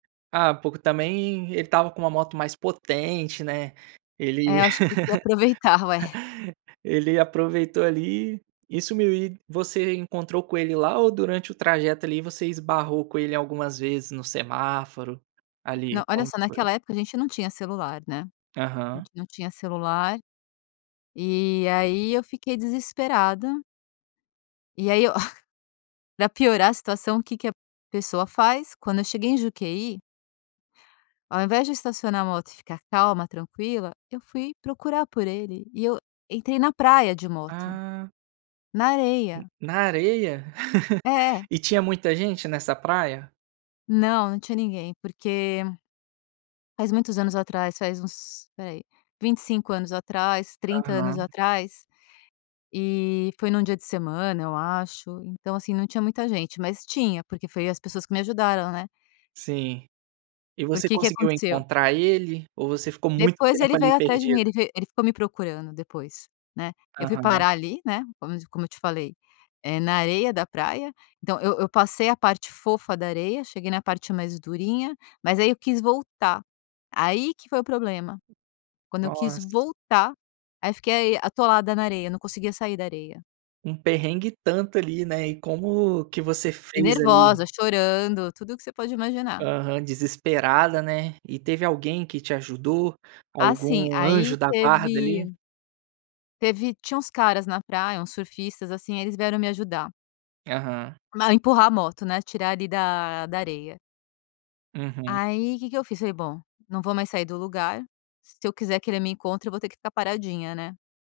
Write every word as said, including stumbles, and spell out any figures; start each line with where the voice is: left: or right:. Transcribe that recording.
right: Ah, pô, que também ele estava com uma moto mais potente, né. Ele,
left: É, eu acho que ele queria aproveitar, ué.
right: ele aproveitou ali e sumiu. E você encontrou com ele lá ou durante o trajeto, ali você esbarrou com ele algumas vezes no semáforo,
left: Não,
right: ali,
left: olha
right: como
left: só,
right: que foi?
left: naquela época a gente não tinha celular, né. A
right: Aham.
left: gente não tinha celular. E aí eu fiquei desesperada. E aí, ó, para piorar a situação o que que a pessoa faz? Quando eu cheguei em Juquehy ao invés de estacionar a moto e ficar calma, tranquila, eu fui procurar por ele. E eu entrei na praia de moto,
right: Ah.
left: na
right: Hum,
left: areia.
right: na areia?
left: É.
right: E tinha muita gente nessa praia?
left: Não, não tinha ninguém. Porque Faz muitos anos atrás, faz uns, espera aí, vinte e cinco anos atrás, trinta anos
right: Aham.
left: atrás. E foi num dia de semana, eu acho. Então, assim, não tinha muita gente, mas tinha porque foi as pessoas que me ajudaram, né.
right: Sim. E você
left: Porque, que
right: conseguiu
left: aconteceu.
right: encontrar ele ou você ficou muito
left: Depois
right: tempo
left: ele
right: ali
left: veio atrás de mim,
right: perdida?
left: ele ve ele ficou me procurando depois, né. Eu fui
right: Aham.
left: parar ali, né, como te como eu te falei, eh, na areia da praia. Então eu eu passei a parte fofa da areia, cheguei na parte mais durinha, mas aí eu quis voltar, aí que foi o problema. Quando eu quis
right: Nossa.
left: voltar, aí fiquei atolada na areia, não conseguia sair da areia.
right: Um perrengue e tanto ali, né. E como que você
left: E
right: fez
left: nervosa,
right: ali?
left: chorando, tudo que você pode imaginar.
right: Aham, desesperada, né. E teve alguém que te ajudou,
left: Assim.
right: algum anjo
left: Aí
right: da guarda,
left: teve
right: ali?
left: teve tinha uns caras na praia, uns surfistas assim, eles vieram me ajudar.
right: Aham.
left: Ma empurrar a moto, né, tirar ali da da areia.
right: Uhum.
left: Aí, que que eu fiz? Falei: "Bom, não vou mais sair do lugar, se eu quiser que ele me encontre, eu vou ter que ficar paradinha", né?